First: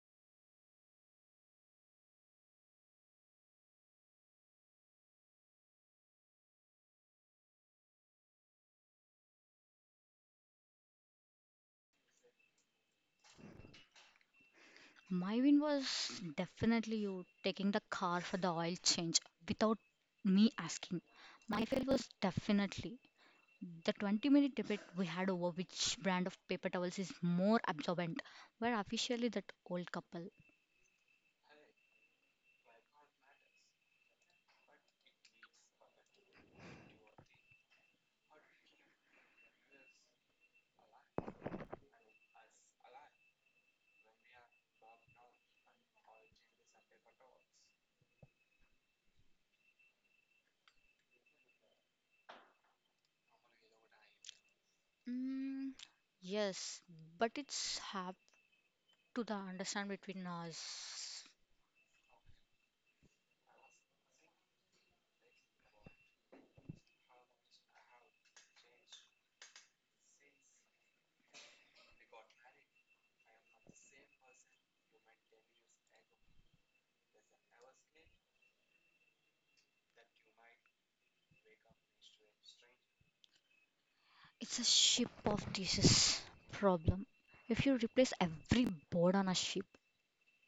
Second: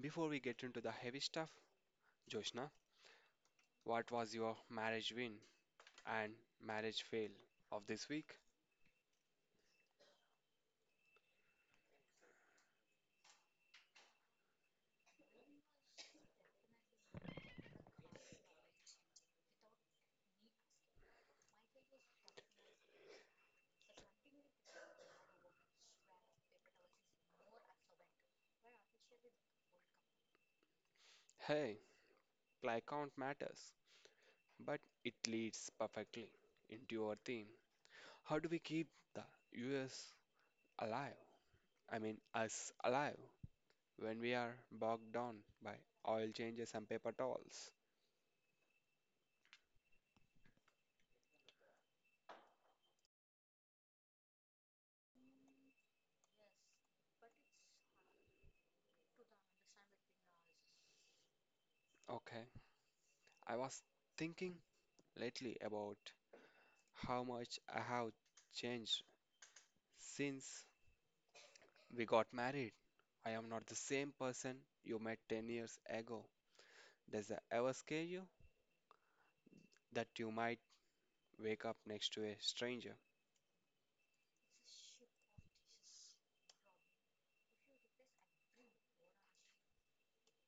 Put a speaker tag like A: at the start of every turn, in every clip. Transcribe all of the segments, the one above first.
A: Before we get into the heavy stuff, Joshna, what was your marriage win and marriage fail of this week?
B: My win was definitely you taking the car for the oil change without me asking. My fail was definitely the 20-minute debate we had over which brand of paper towels is more absorbent. Were officially that old couple.
A: Hey, play count matters, but it leads perfectly into our theme. How do we keep the US alive? I mean, us alive when we are bogged down by oil changes and paper towels?
B: Mm, yes, but it's have to the understand between us.
A: Okay, I was thinking lately about how much I have changed since we got married. I am not the same person you met 10 years ago. Does that ever scare you? That you might wake up next to a stranger.
B: It's a ship of thesis problem. If you replace every board on a ship,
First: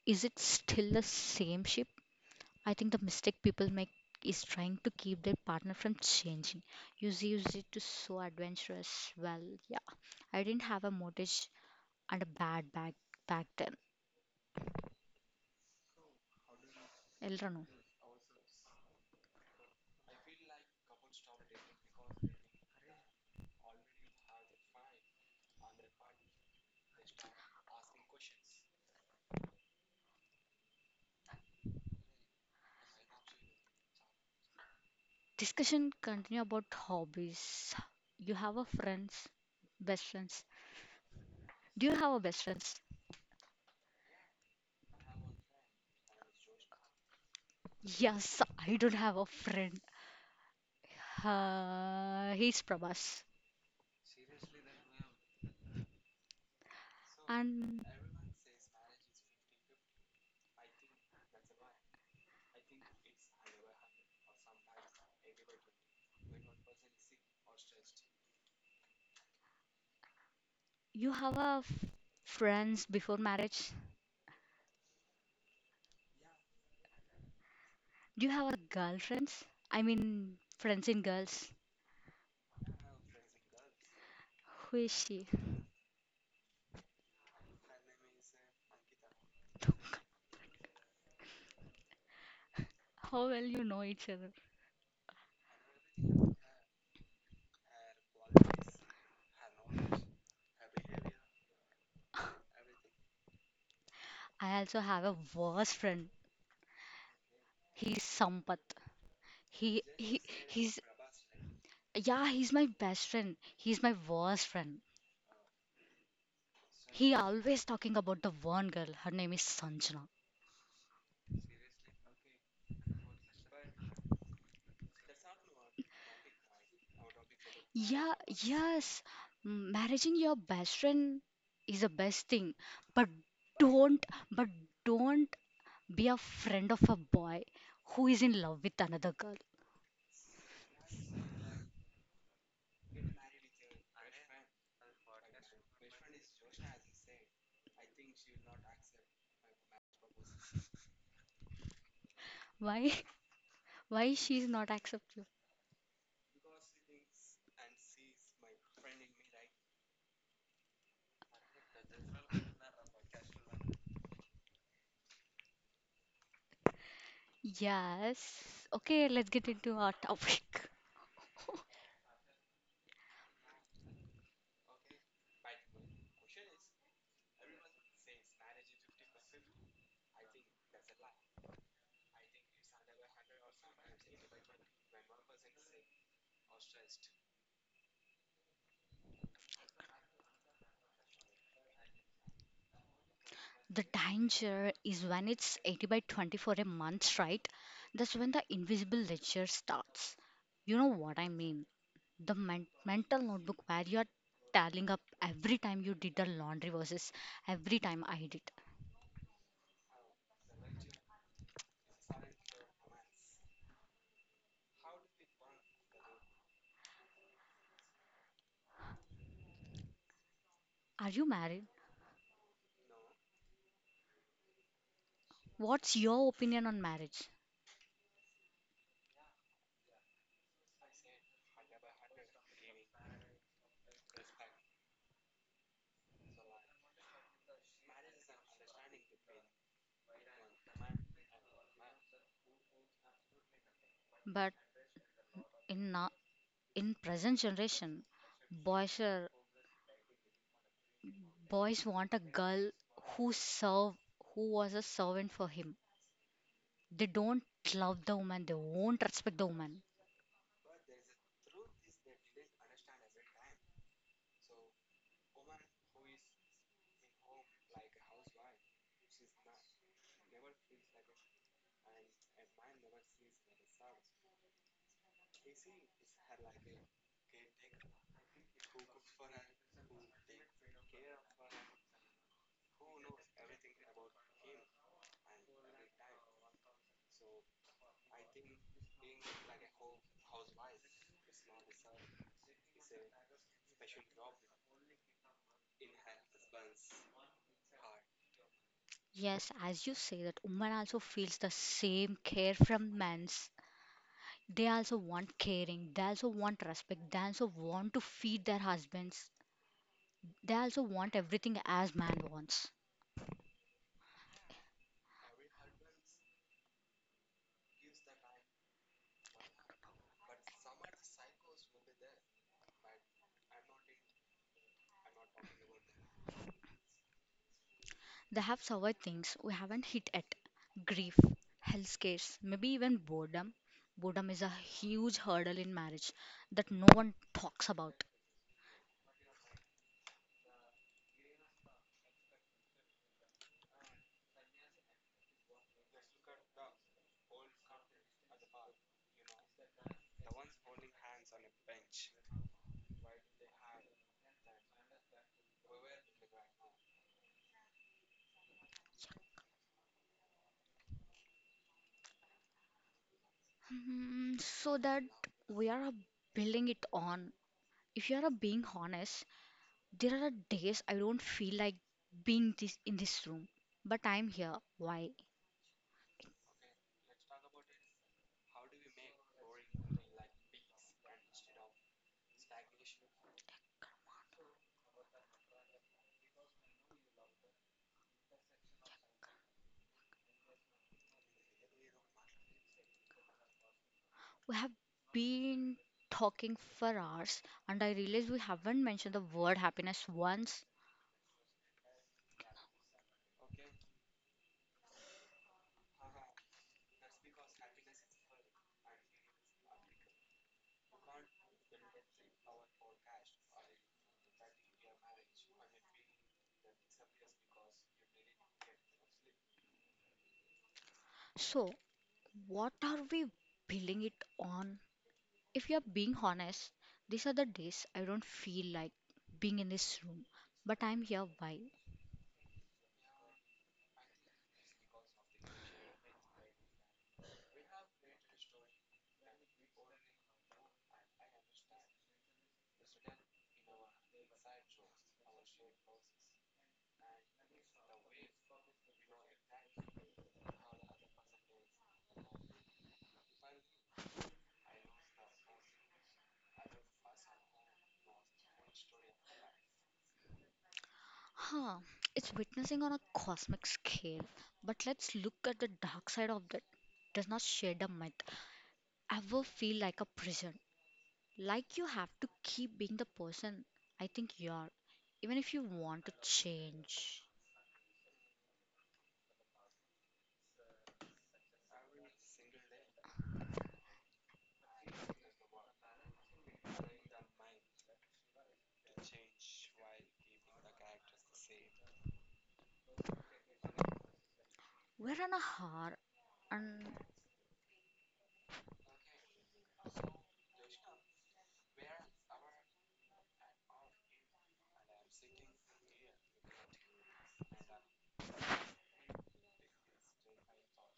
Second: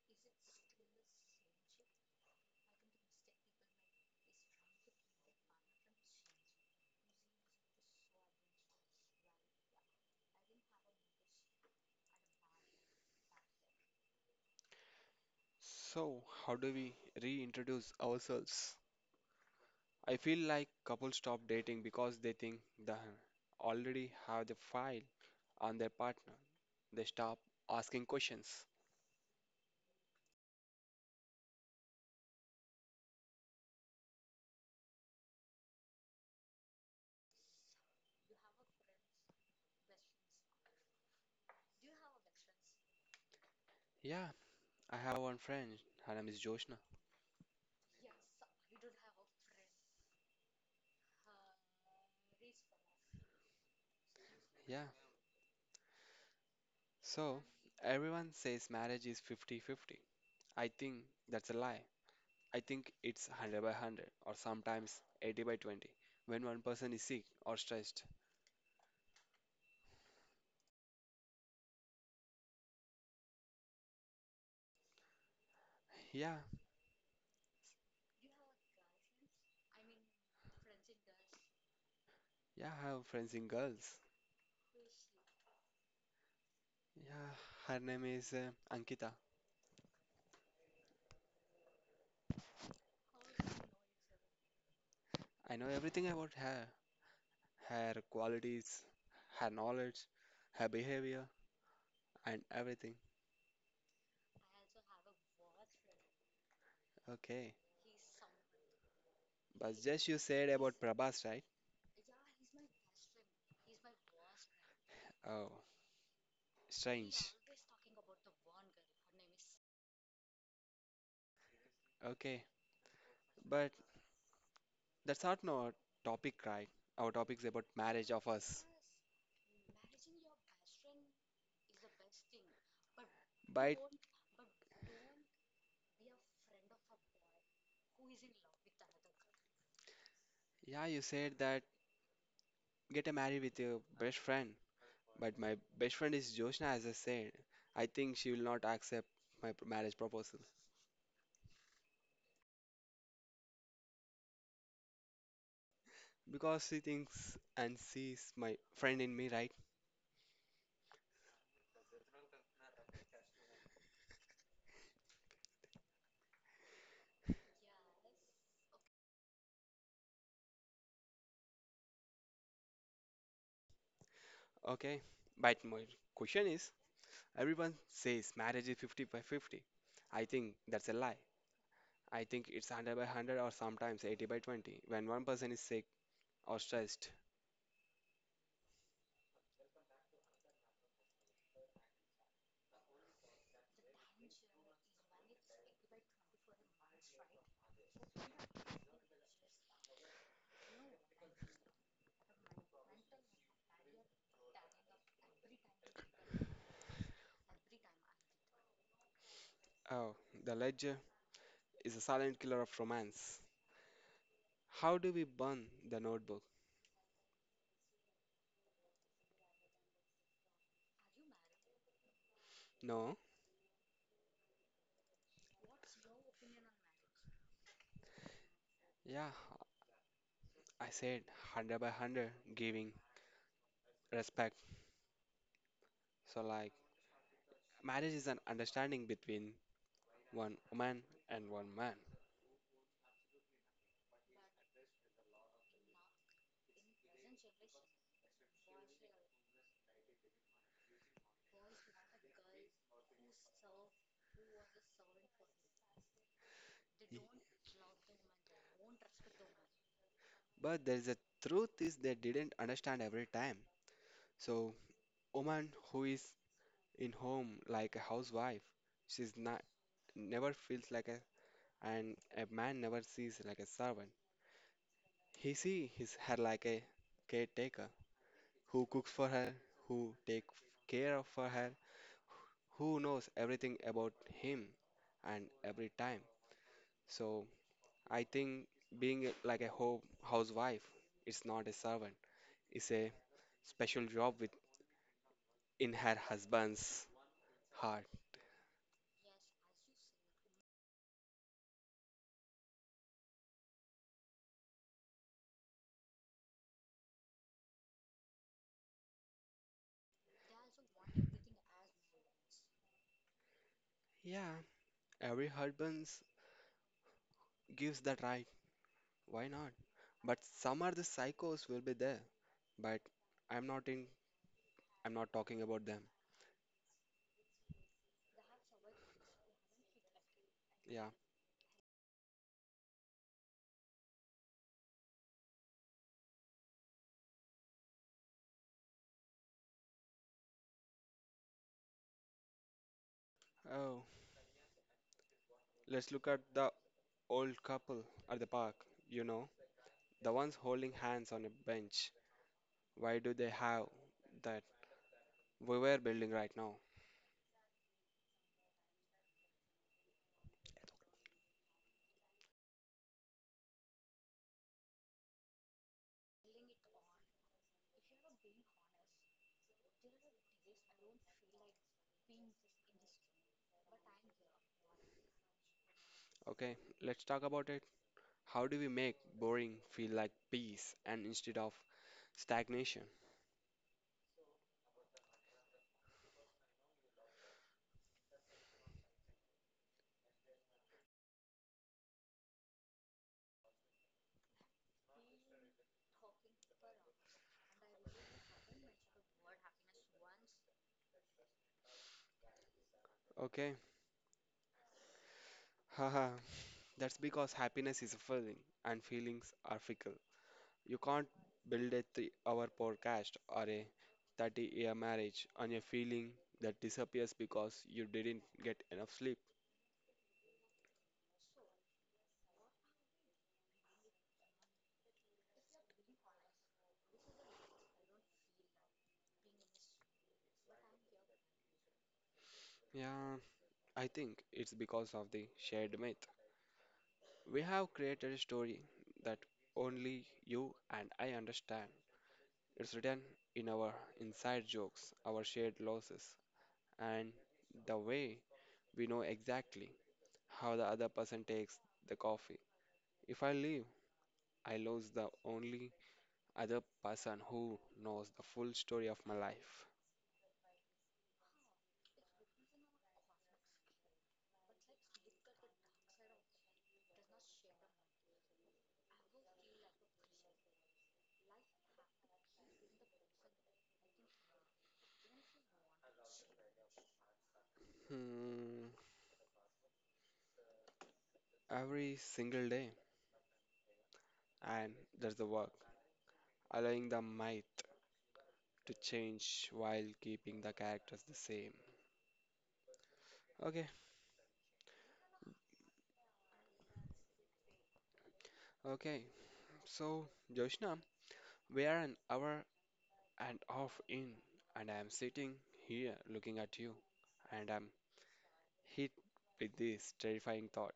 B: is it still the same ship? I think the mistake people make is trying to keep their partner from changing. Use it to so adventurous. Well, yeah. I didn't have a mortgage and a bad bag back then.
A: So, how do we
B: Elrano.
A: reintroduce ourselves? I feel like couples stop dating because they think they already have the file on their partner. They stop asking questions.
B: Discussion continue about hobbies. You have a friends, best friends. Do you have a best friends?
A: Yeah, I have one friend. Her name is Joshna.
B: Yes, I don't have a friend. He's Prabhas.
A: Yeah. So,
B: And
A: everyone says marriage is 50-50. I think that's a lie. I think it's 100 by 100, or sometimes 80 by 20 when one person is sick or stressed.
B: you have a friends before marriage?
A: Yeah,
B: Do you have a girlfriends? I mean, friends in girls.
A: yeah, I have friends in girls.
B: Who is she?
A: Yeah, her name is Ankita.
B: How well you know each other?
A: I know everything about her, her qualities, her knowledge, her behavior, and everything.
B: I also have a worst friend.
A: Okay,
B: He's Sampath.
A: but
B: He
A: just you
B: he
A: said about
B: he's,
A: Prabhas, right?
B: yeah, he's my best friend. He's my worst friend.
A: Oh,
B: He
A: strange.
B: always talking about the one girl. Her name is Sanjana.
A: Okay, but that's not our topic, right? Our topic is about marriage
B: Yeah,
A: of us.
B: yes. Marrying your best friend is the best thing, but
A: But
B: don't, but don't be a friend of a boy who is in love with another girl.
A: yeah, you said that get a married with your best friend, but my best friend is Joshna, as I said. I think she will not accept my marriage proposal
B: Why why she's not accept you?
A: because she thinks and sees my friend in me, right?
B: Yes. Okay, let's get into our topic.
A: Okay, but my question is, everyone says marriage is 50 by 50. I think that's a lie. I think it's 100 by 100, or sometimes 80 by 20 when one person is sick or stressed.
B: The danger is when it's 80 by 20 for a month, right? That's when the invisible ledger starts, you know what I mean, the mental notebook where you're tallying up every time you did the laundry versus every time I did.
A: Oh, the ledger is a silent killer of romance. How do we burn the notebook?
B: Are you married?
A: No,
B: What's your opinion on marriage?
A: yeah, I said 100 by 100, giving respect. So, like, marriage is an understanding between one woman and one man.
B: But in now, in present generation, boys are boys want a girl who serve, who was a servant for him. They
A: Y-
B: don't love the woman. They won't respect the woman.
A: But there is a truth is they didn't understand every time. So, woman who is in home like a housewife, she's not never feels like a, and a man never sees like a servant. He see his her like a caretaker who cooks for her, who take care of for her, who knows everything about him and every time. So I think being like a ho housewife, it's not a servant, it's a special job with in her husband's heart.
B: Yes, as you say, that woman also feels the same care from men's. They also want caring. They also want respect. They also want to feed their husbands. They also want everything as man wants.
A: Yeah, every husband gives that right. Why not? But some are the psychos will be there. But I'm not in. I'm not talking about them.
B: They have survived things we haven't hit at
A: Yeah.
B: grief, health scares, maybe even boredom. Boredom is a huge hurdle in marriage that no one talks about.
A: Oh, let's look at the old couple at the park. You know, the ones holding hands on a bench. Why do they have that we were building right now?
B: So that we are building it on. If you are being honest, there are days I don't feel like being this in this room, but I'm here. Why?
A: Okay, let's talk about it. How do we make boring feel like peace and instead of stagnation?
B: We have been talking for hours, and I realize we haven't mentioned the word happiness once.
A: Okay. Haha, that's because happiness is a feeling and feelings are fickle. You can't build a 3 hour podcast or a 30-year marriage on a feeling that disappears because you didn't get enough sleep.
B: So what are we building it on? If you're being honest, these are the days I don't feel like being in this room, but I'm here. Why?
A: Yeah, I think it's because of the shared myth. We have created a story that only you and I understand. It's written in our inside jokes, our shared losses, and the way we know exactly how the other person takes the coffee. If I leave, I lose the only other person who knows the full story of my life.
B: Huh, it's witnessing on a cosmic scale, but let's look at the dark side of that. Does not shed a myth ever feel like a prison? Like you have to keep being the person I think you are, even if you want to change.
A: Hmm, every single day, and that's the work, allowing the myth to change while keeping the characters the same. Okay,
B: We're on a hour and
A: okay. So, Joshna, we are an hour and half in, and I am sitting here looking at you, and I'm hit with this terrifying thought.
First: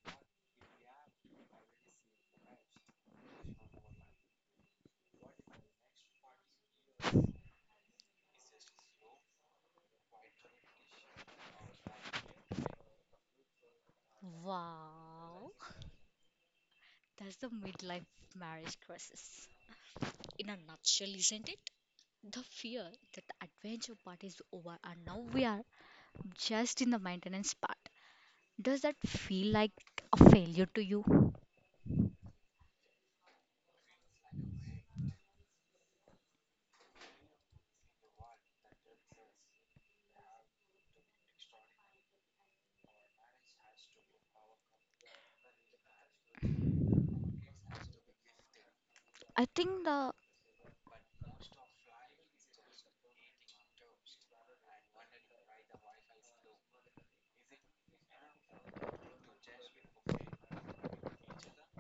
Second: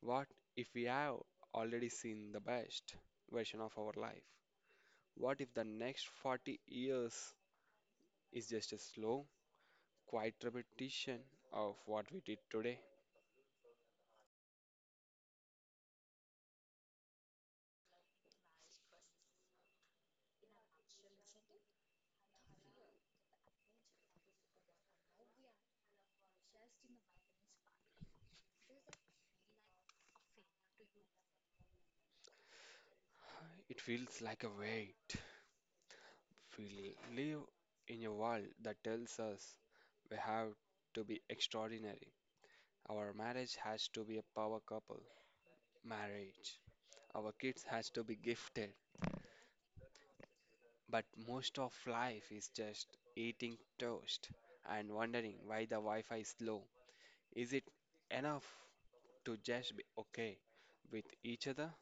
A: What if we have already seen the best version of our life? What if the next 40 years is just a slow, quiet repetition of what we did today?
B: Wow. That's the midlife marriage crisis. In a nutshell, isn't it? The fear that the adventure part is over and now we are just in the maintenance part. Does that feel like a failure to you?
A: It feels like a weight. We live in a world that tells us we have to be extraordinary. Our marriage has to be a power couple marriage. Our kids has to be gifted.
B: I think the
A: But most of life is just eating toast and wondering why the Wi-Fi is slow. Is it enough to just be okay with each other?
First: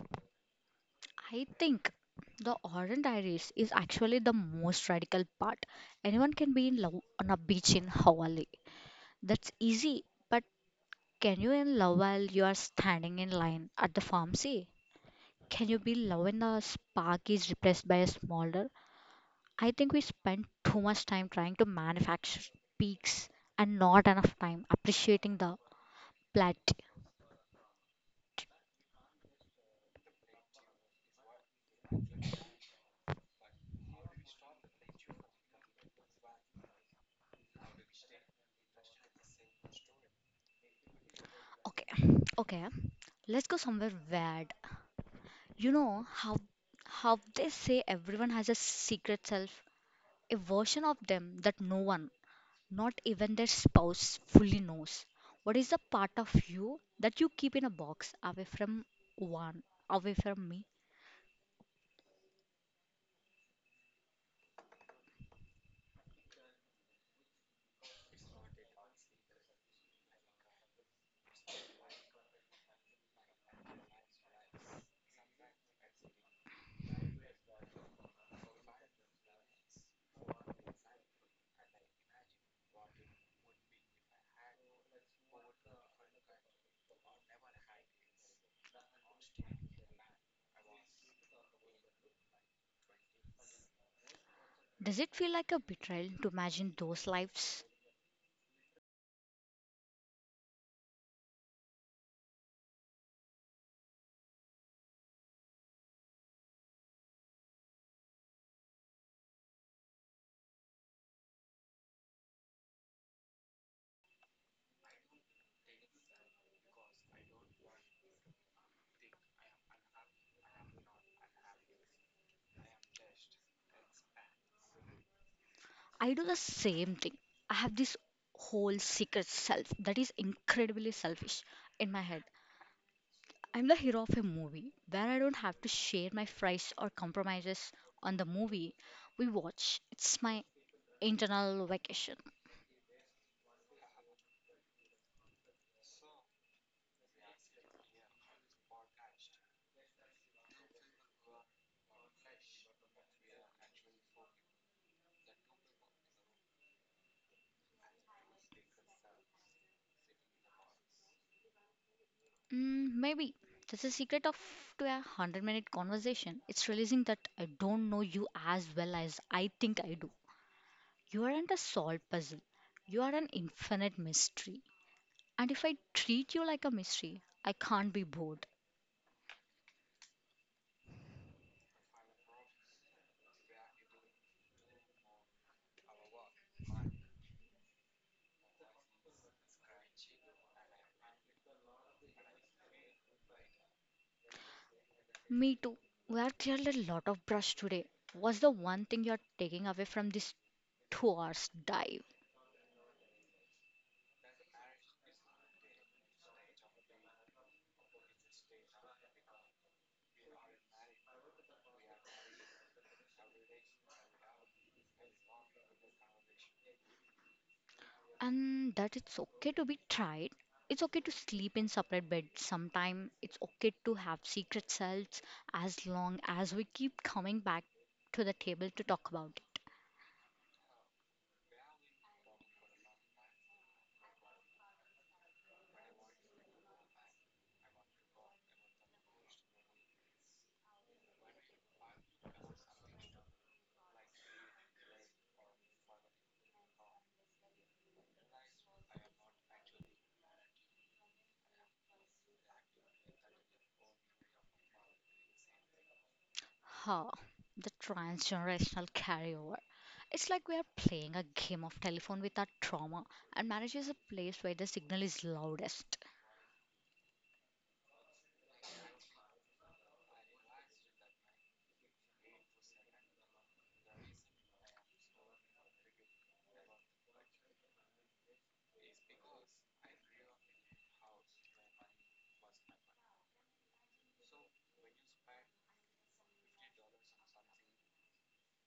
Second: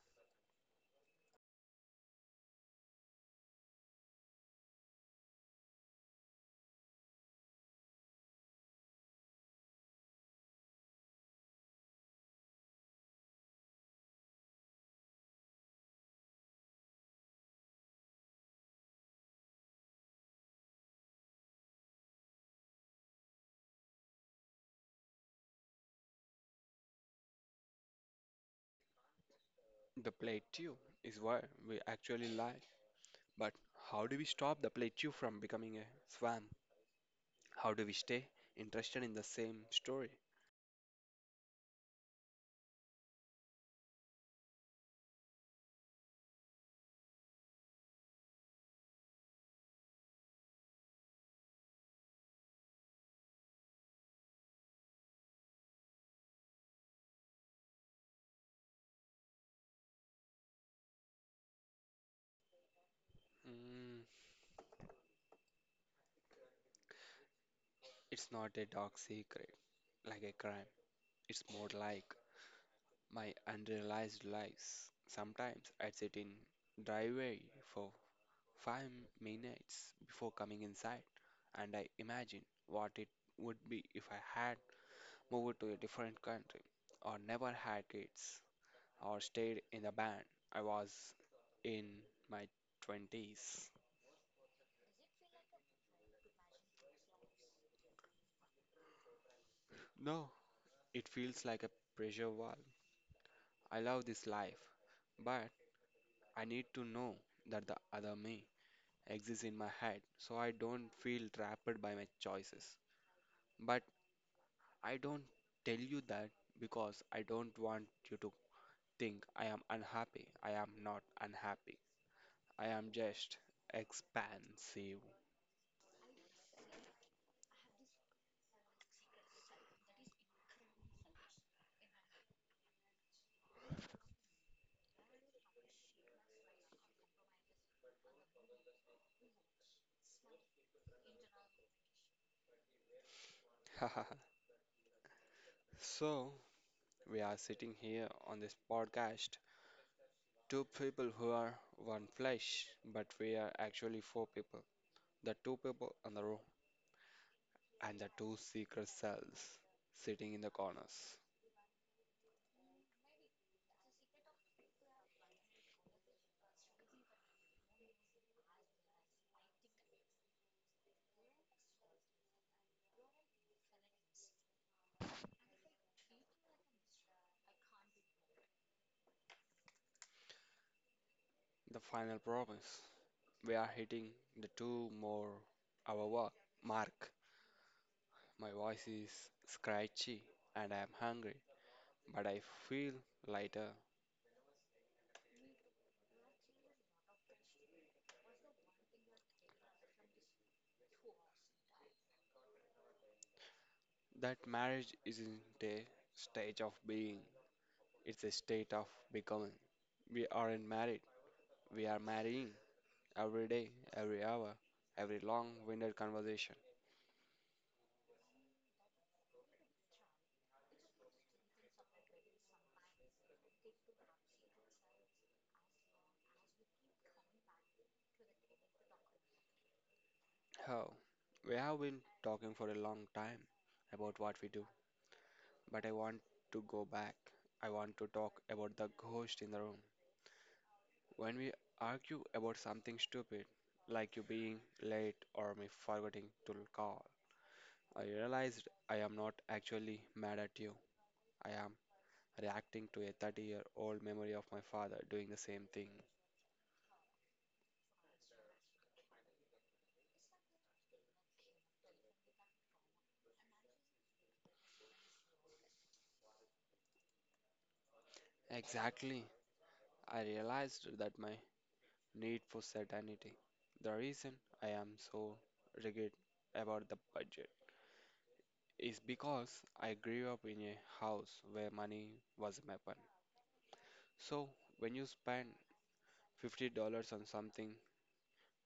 B: I think the orange iris is actually the most radical part. Anyone can be in love on a beach in Hawaii. That's easy, but can you in love while you are standing in line at the pharmacy? Can you be in love when the spark is replaced by a smaller? I think we spend too much time trying to manufacture peaks and not enough time appreciating the plateau.
A: The plateau is where we actually lie. But how do we stop the plateau from becoming a swamp? How do we stay interested in the same story?
B: Okay, okay, let's go somewhere weird. You know how they say everyone has a secret self, a version of them that no one, not even their spouse, fully knows. What is the part of you that you keep in a box away from one, away from me?
A: Mm, it's not a dark secret like a crime. It's more like my unrealized lies. Sometimes I'd sit in driveway for 5 minutes before coming inside, and I imagine what it would be if I had moved to a different country, or never had kids, or stayed in the band I was in my twenties.
B: Does it feel like a betrayal to imagine those lives?
A: No, it feels like a pressure wall. I love this life, but I need to know that the other me exists in my head, so I don't feel trapped by my choices. But I don't tell you that because I don't want you to think I am unhappy. I am not unhappy. I am just expansive.
B: I do the same thing. I have this whole secret self that is incredibly selfish in my head. I'm the hero of a movie where I don't have to share my fries or compromises on the movie we watch. It's my internal vacation.
A: So, we are sitting here on this podcast, two people who are one flesh, but we are actually four people. The two people in the room and the two secret cells sitting in the corners.
B: Maybe that's the secret of to a 100-minute conversation. It's realizing that I don't know you as well as I think I do. You aren't a solved puzzle. You are an infinite mystery. And if I treat you like a mystery, I can't be bored.
A: The final promise. We are hitting the two more hour mark. My voice is scratchy and I am hungry, but I feel lighter.
B: Me too. We have cleared a lot of brush today. What's the one thing you're taking away from this 2 hours dive?
A: That marriage isn't a stage of being, it's a state of becoming. We aren't married, we are marrying every day, every hour, every long winded conversation.
B: And that it's okay to be tried, it's okay to sleep in separate beds sometime, it's okay to have secret selves, as long as we keep coming back to the table to talk about it.
A: Oh, we have been talking for a long time about what we do, but I want to go back. I want to talk about the ghost in the room. When we argue about something stupid, like you being late or me forgetting to call, I realized I am not actually mad at you. I am reacting to a 30-year-old memory of my father doing the same thing.
B: Huh, the transgenerational carryover. It's like we are playing a game of telephone with our trauma, and marriage is a place where the signal is loudest.
A: Exactly. I realized that my need for certainty. The reason I am so rigid about the budget is because I grew up in a house where money was a weapon. So when you spend $50 on something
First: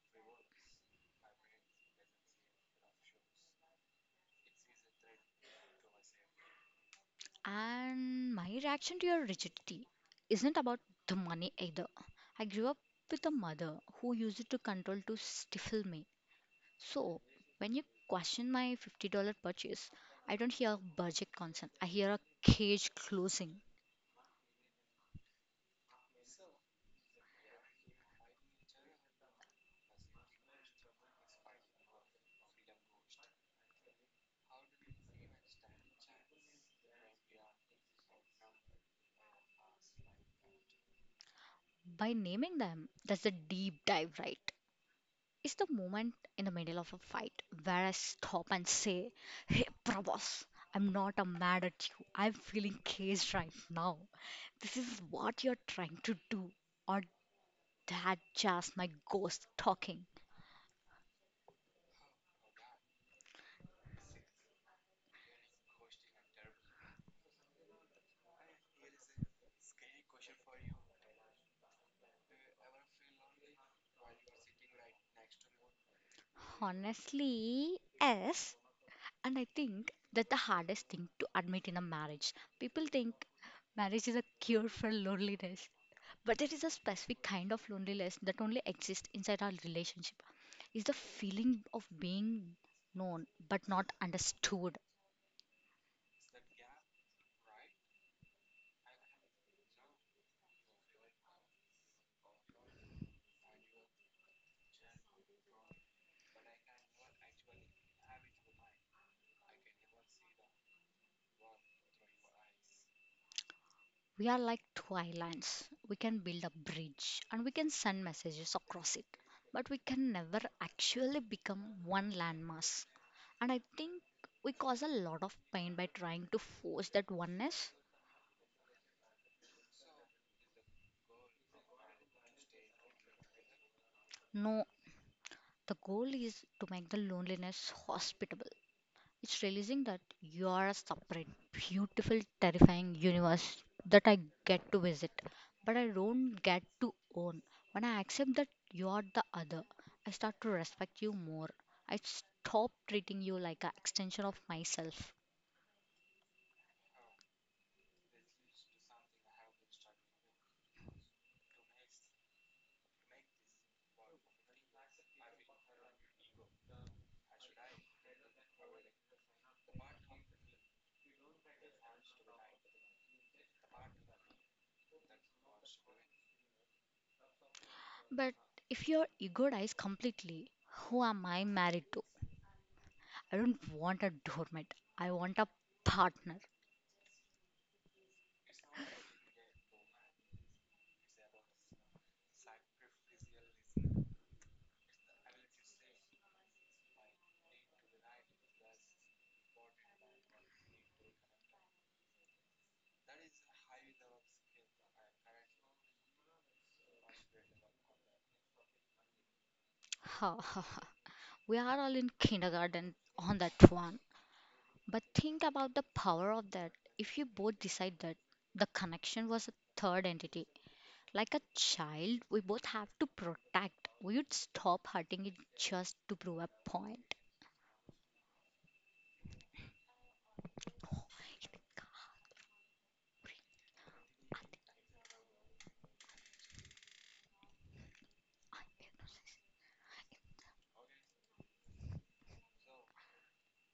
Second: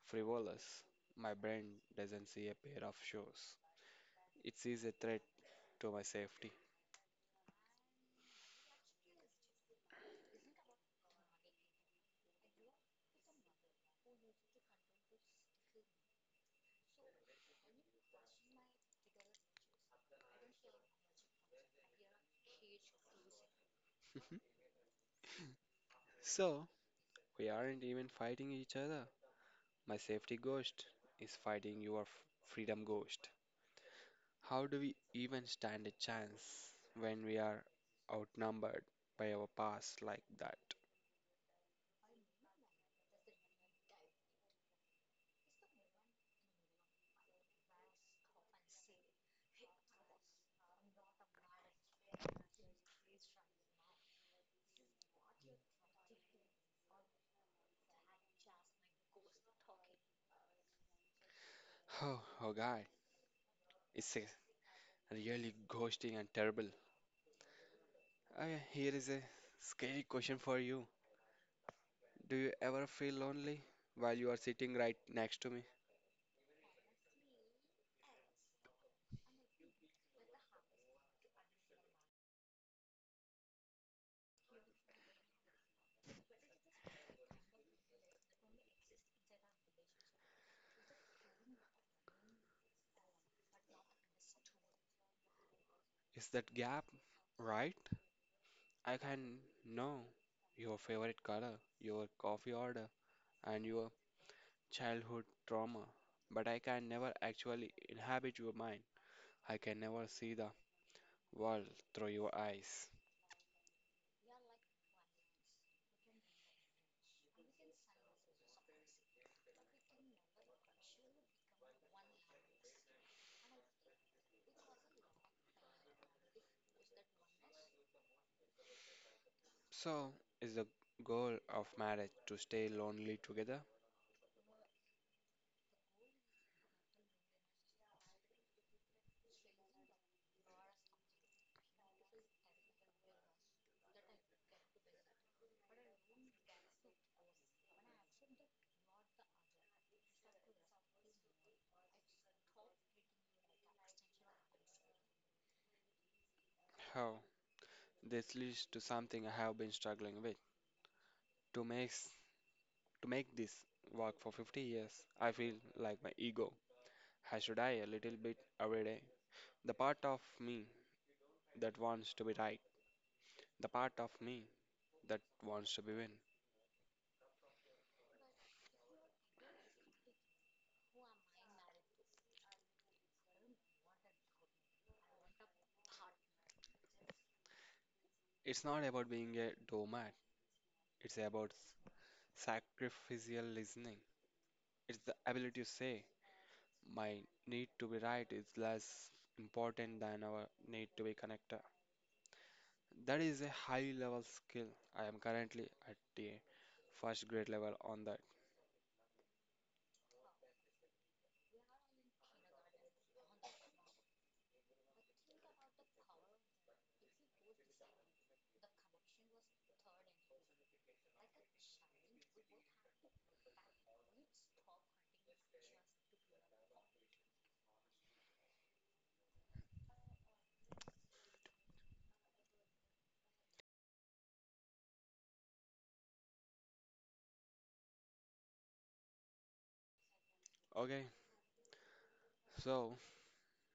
A: frivolous. My brain doesn't see a pair of shoes. It sees a threat to my safety.
B: And my reaction to your rigidity isn't about the money either. I grew up with a mother who used it to control to stifle me. So when you question my $50 purchase, I don't hear budget concern. I hear a cage closing.
A: So, we aren't even fighting each other. My safety ghost is fighting your freedom ghost. How do we even stand a chance when we are outnumbered by our past like that?
B: By naming them, that's the deep dive, right? It's the moment in the middle of a fight where I stop and say, Hey, Prabhas, I'm not mad at you. I'm feeling caged right now. This is what you're trying to do. Or that just my ghost talking.
A: Oh, God, it's a really ghosting and terrible. Okay, here is a scary question for you. Do you ever feel lonely while you are sitting right next to me?
B: Honestly, yes. And I think that the hardest thing to admit in a marriage. People think marriage is a cure for loneliness. But there is a specific kind of loneliness that only exists inside our relationship. It's the feeling of being known but not understood.
A: Is that gap right? I can know your favorite color, your coffee order, and your childhood trauma, but I can never actually inhabit your mind. I can never see the world through your eyes.
B: We are like two islands. We can build a bridge and we can send messages across it. But we can never actually become one landmass. And I think we cause a lot of pain by trying to force that oneness.
A: So, is the goal of marriage to stay lonely together?
B: No, the goal is to make the loneliness hospitable. It's realizing that you are a separate, beautiful, terrifying universe that I get to visit, but I don't get to own. When I accept that you are the other, I start to respect you more. I stop treating you like an extension of myself.
A: How? This leads to something I have been struggling with. To to make this work for 50 years, I feel like my ego has to die a little bit every day. The part of me that wants to be right, the part of me that wants to be win.
B: But if you're egoized completely, who am I married to? I don't want a doormat. I want a partner.
A: It's not about being a doormat, it's about sacrificial listening. It's the ability to say, my need to be right is less important than our need to be connected. That is a high level skill. I am currently at the first grade level on that.
B: Ha ha ha. We are all in kindergarten on that one. But think about the power of that. If you both decide that the connection was a third entity, like a child, we both have to protect. We would stop hurting it just to prove a point.
A: Okay, so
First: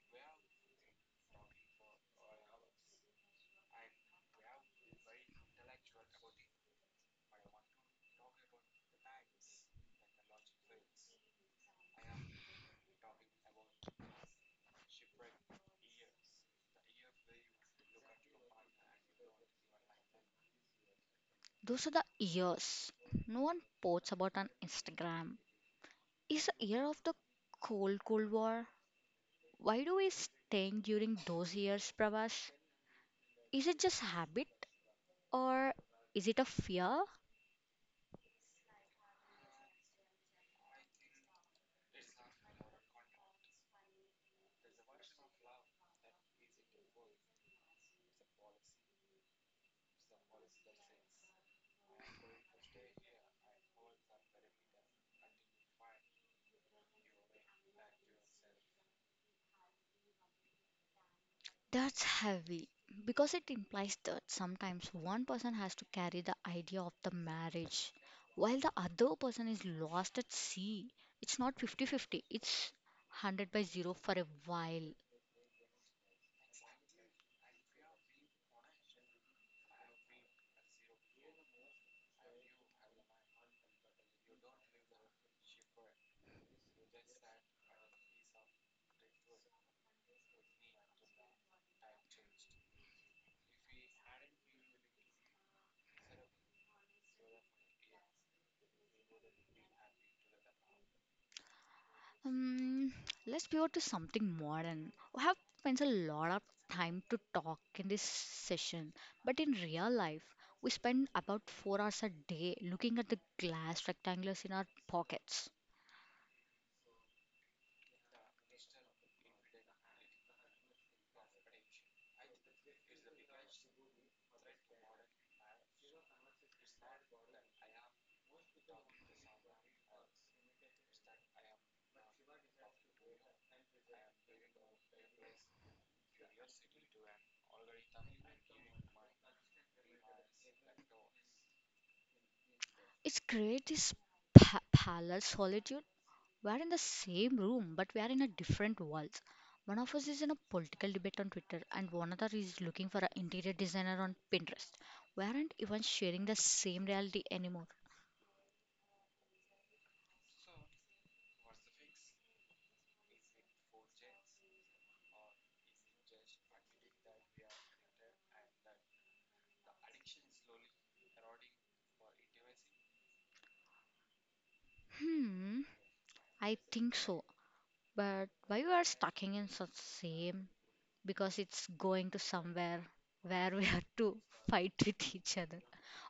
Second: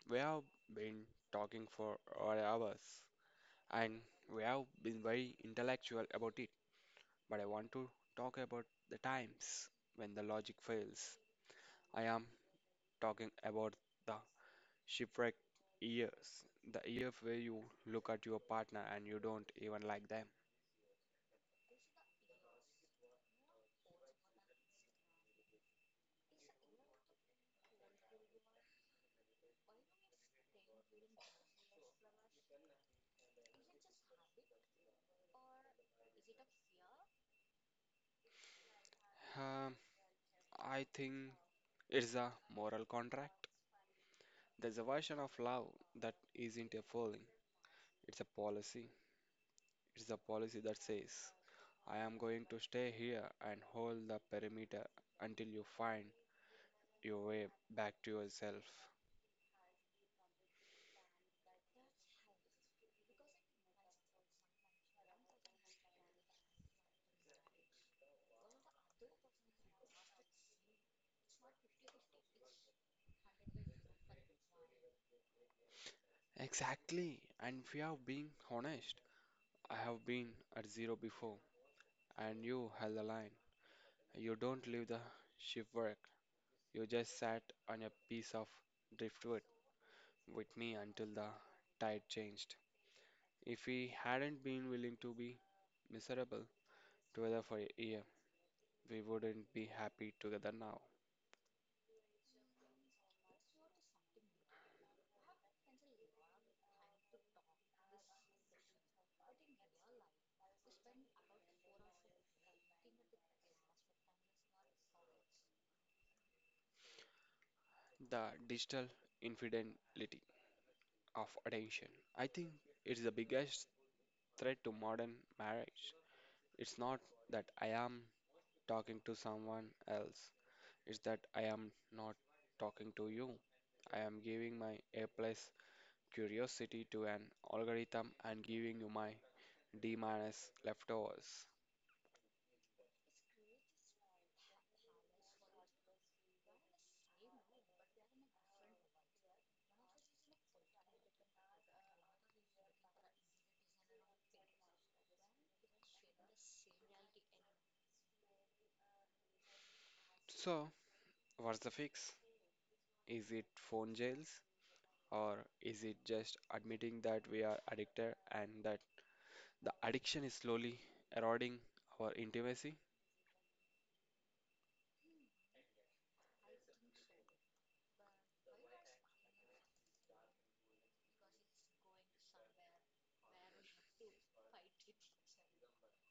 A: we have been talking for our hours and we have been very intellectual about it, but I want to talk about the times when the logic fails. I am talking about the shipwreck years, the year where you look at your partner and you don't even like them.
B: Those are the years. No one posts about on Instagram. It's a year of the cold, cold war. Why do we sting during those years, Prabhas? Is it just habit or is it a fear?
A: Um, I think it's a moral contract. There's a version of love that isn't a feeling, it's a policy. It's a policy that says, I am going to stay here and hold the perimeter until you find your way back to yourself.
B: That's heavy because it implies that sometimes one person has to carry the idea of the marriage while the other person is lost at sea. It's not fifty-fifty; it's 100 by 0 for a while.
A: Exactly. And if you have been honest, I have been at zero before, and you held the line. You don't leave the shift work. You just sat on a piece of driftwood with me until the tide changed. If we hadn't been willing to be miserable together for a year, we wouldn't be happy together now.
B: Um, let's pivot to something modern. We have spent a lot of time to talk in this session, but in real life, we spend about 4 hours a day looking at the glass rectangles in our pockets.
A: The digital infidelity of attention. I think it's the biggest threat to modern marriage. It's not that I am talking to someone else. It's that I am not talking to you. I am giving my A plus curiosity to an algorithm and giving you my D minus leftovers.
B: It's great this parallel solitude. We are in the same room, but we are in a different worlds. One of us is in a political debate on Twitter, and one other is looking for an interior designer on Pinterest. We aren't even sharing the same reality anymore.
A: So, what's the fix? Is it phone jails? Or is it just admitting that we are addicted and that the addiction is slowly eroding our intimacy?
B: Hmm, I think so. But why we are stuck in such same? Because it's going to somewhere where we have to fight with each other.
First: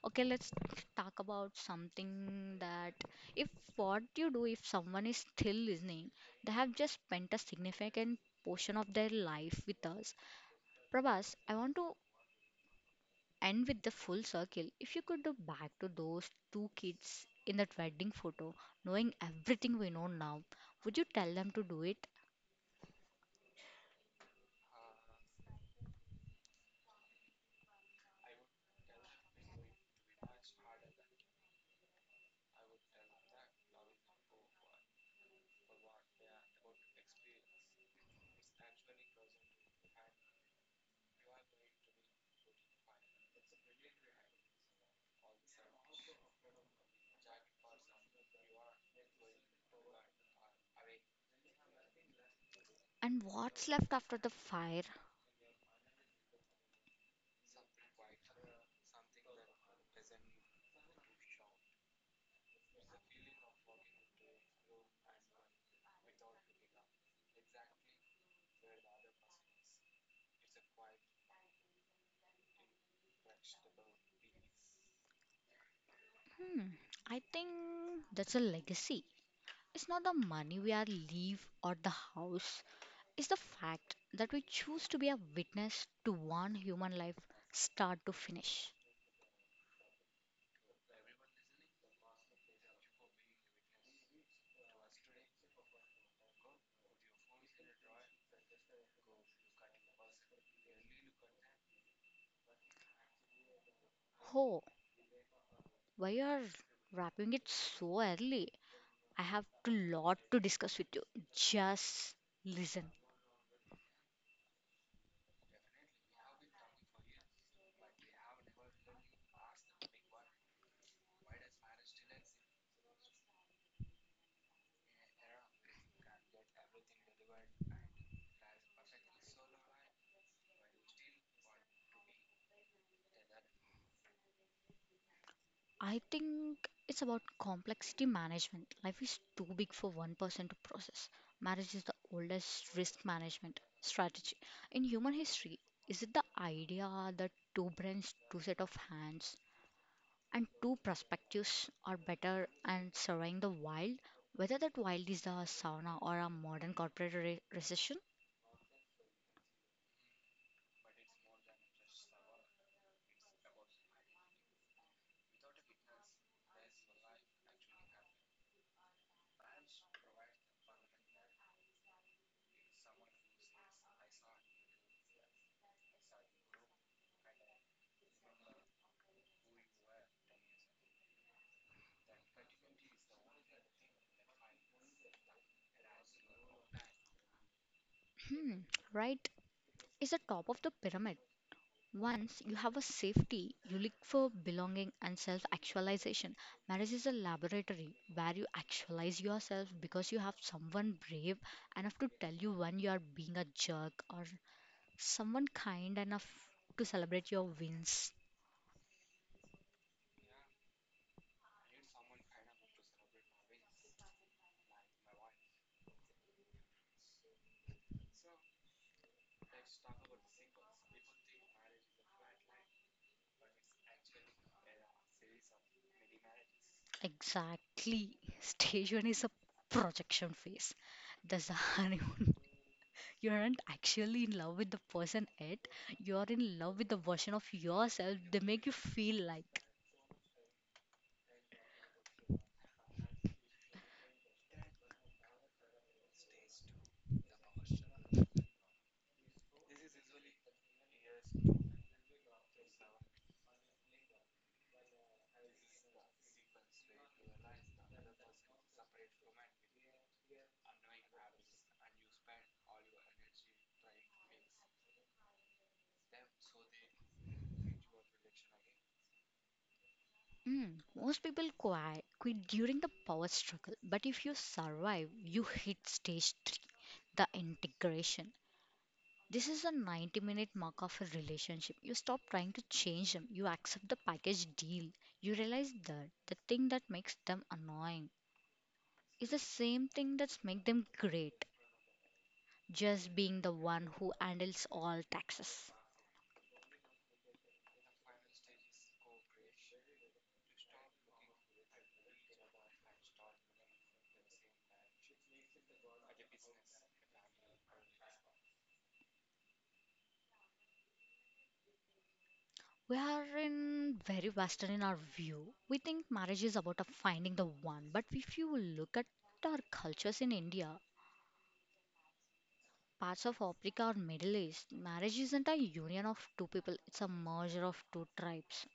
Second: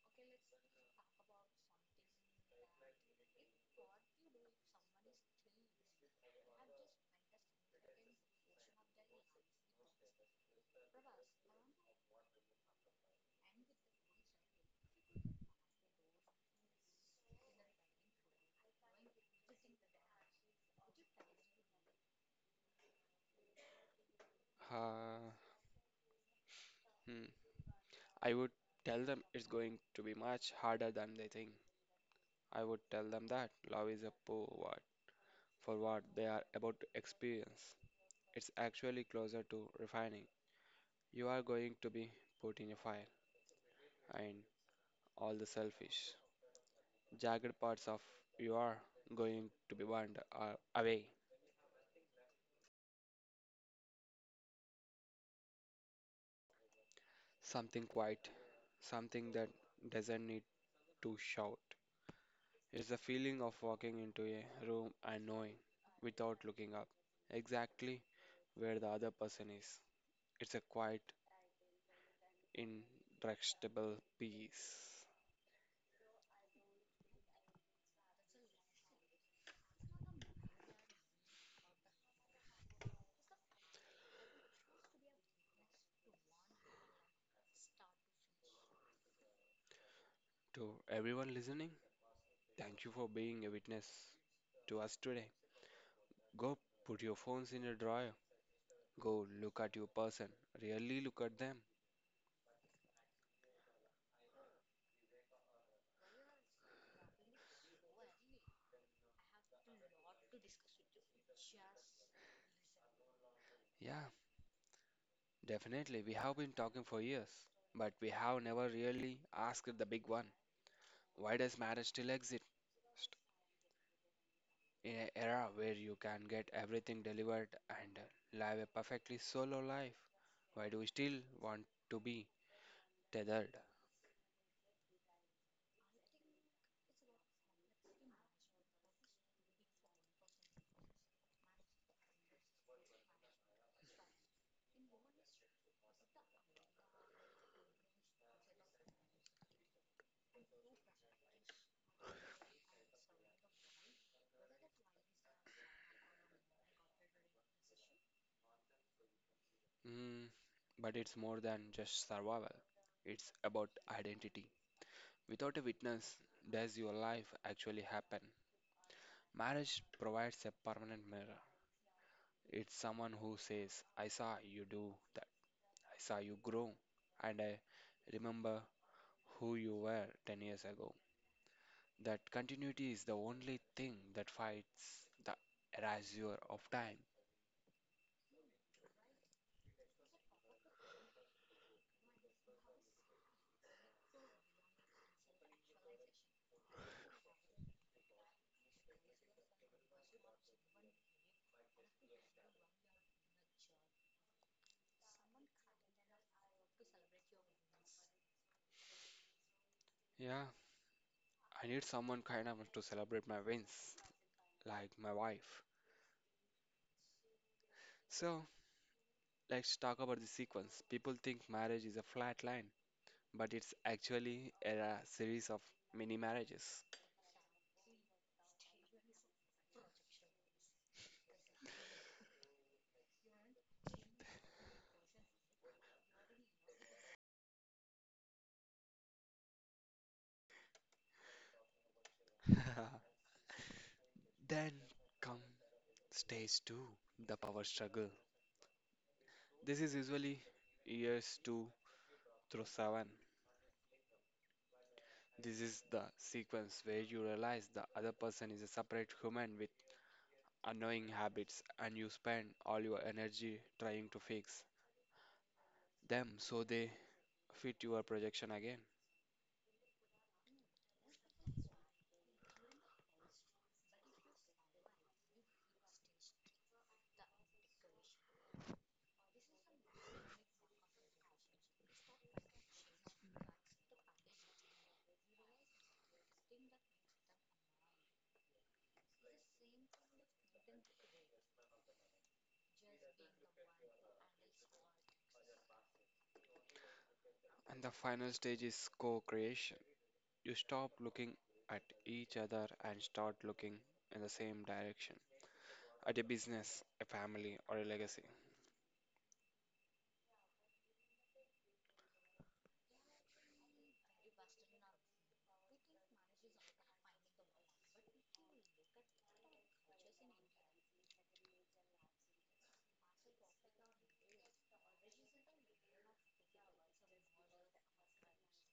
B: Okay, let's talk about something that if what you do if someone is still listening, they have just spent a significant portion of their life with us. Prabhas, I want to and with the full circle. If you could go back to those two kids in that wedding photo, knowing everything we know now, would you tell them to do it?
A: Uh, hmm. I would tell them it's going to be much harder than they think. I would tell them that love is a poor word for what they are about to experience. It's actually closer to refining. You are going to be put in a fire, and all the selfish, jagged parts of you are going to be burned away.
B: And what's left after the fire?
A: Something quiet, something that doesn't need to shout. It's the feeling of walking into a room and knowing, without looking up, exactly where the other person is. It's a quiet, intractable peace.
B: Hmm, I think that's a legacy. It's not the money we are leave or the house. It's the fact that we choose to be a witness to one human life start to finish.
A: To everyone listening, thank you for being a witness to us today. Go put your phones in a drawer. Go look at your person. Really look at them.
B: Oh, why you are wrapping it so early? I have a lot to discuss with you. Just listen.
A: Yeah, definitely. We have been talking for years, but we have never really asked the big one. Why does marriage still exist? In an era where you can get everything delivered and live a perfectly solo life, why do we still want to be tethered?
B: I think it's about complexity management. Life is too big for one person to process. Marriage is the oldest risk management strategy in human history. Is it the idea that two brains, two set of hands, and two perspectives are better and surveying the wild? Whether that wild is the sauna or a modern corporate recession?
A: Mm, but it's more than just survival, it's about identity. Without a witness, does your life actually happen? Marriage provides a permanent mirror. It's someone who says, I saw you do that, I saw you grow, and I remember who you were 10 years ago. That continuity is the only thing that fights the erasure of time.
B: Hmm, right. Is the top of the pyramid. Once you have a safety, you look for belonging and self actualization. Marriage is a laboratory where you actualize yourself because you have someone brave enough to tell you when you are being a jerk or someone kind enough to celebrate your wins.
A: Yeah, I need someone kind of to celebrate my wins, like my wife. So, let's talk about the sequence. People think marriage is a flat line, but it's actually a series of mini marriages.
B: Exactly. Stage one is a projection phase. That's the honeymoon. You aren't actually in love with the person yet. You're in love with the version of yourself they make you feel like.
A: Then come stage two, the power struggle. This is usually years two through seven. This is the sequence where you realize the other person is a separate human with annoying habits, and you spend all your energy trying to fix them so they fit your projection again.
B: Most people quit during the power struggle, but if you survive, you hit stage 3, the integration. This is a 90-minute mark of a relationship. You stop trying to change them, you accept the package deal. You realize that the thing that makes them annoying is the same thing that's make them great, just being the one who handles all taxes.
A: And the final stage is co creation. You stop looking at each other and start looking in the same direction at a business, a family, or a legacy.
B: We are in very Western in our view. We think marriage is about a finding the one, but if you look at our cultures in India, parts of Africa or Middle East, marriage isn't a union of two people; it's a merger of two tribes.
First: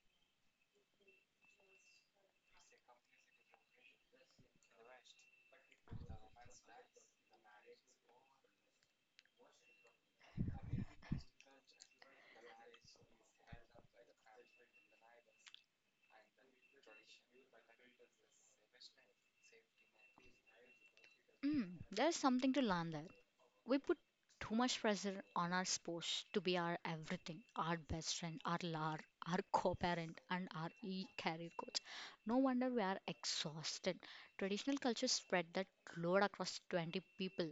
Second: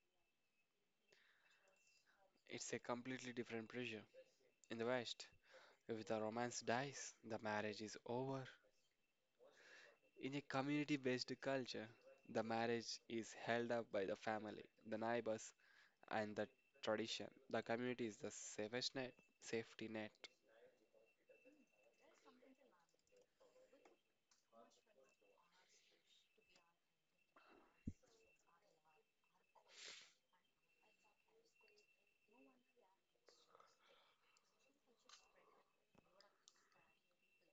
A: It's a completely different pressure. In the West, if the romance dies, the marriage is over. In a community based culture, the marriage is held up by the family, the neighbors, and the tradition. The community is the safest net, safety net.
B: There's something to learn there. We put too much pressure on our spouse to be our everything, our best friend, our lar, our co-parent, and our e-career coach. No wonder we are exhausted. Traditional culture spread that load across 20 people.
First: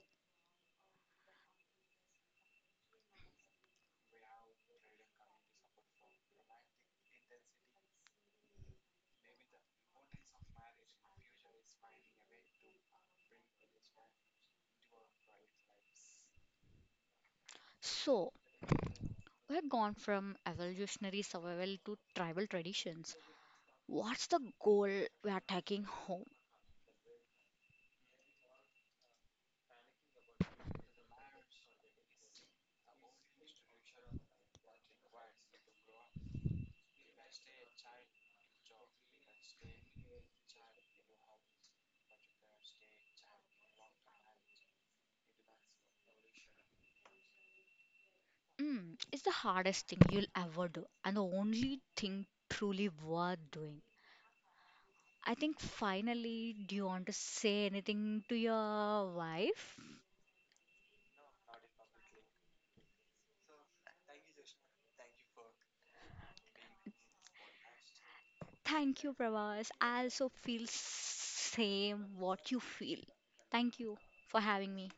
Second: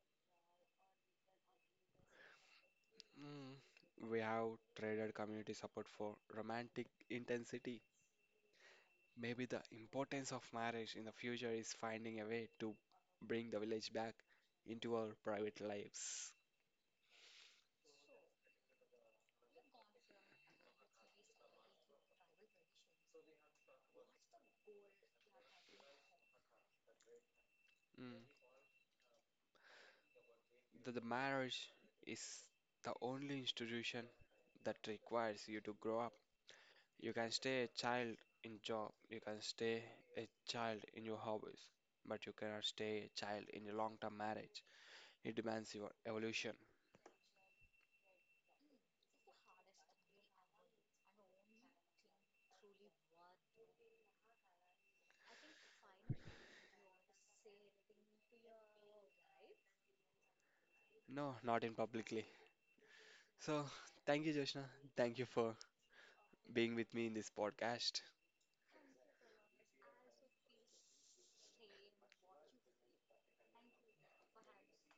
A: Mm. We have traded community support for romantic intensity. Maybe the importance of marriage in the future is finding a way to bring the village back into our private lives.
B: So, we have gone from evolutionary survival to tribal traditions. What's the goal we are taking home?
A: Mm. The marriage is the only institution that requires you to grow up. You can stay a child in job, you can stay a child in your hobbies, but you cannot stay a child in a long-term marriage. It demands your evolution.
B: It's the hardest thing you'll ever do, and the only thing truly worth doing. I think finally, do you want to say anything to your wife?
A: No, not in publicly. So, thank you, Joshna. Thank you for being with me in this podcast.
B: Thank you, Pravas. I also feel same what you feel. Thank you for having me.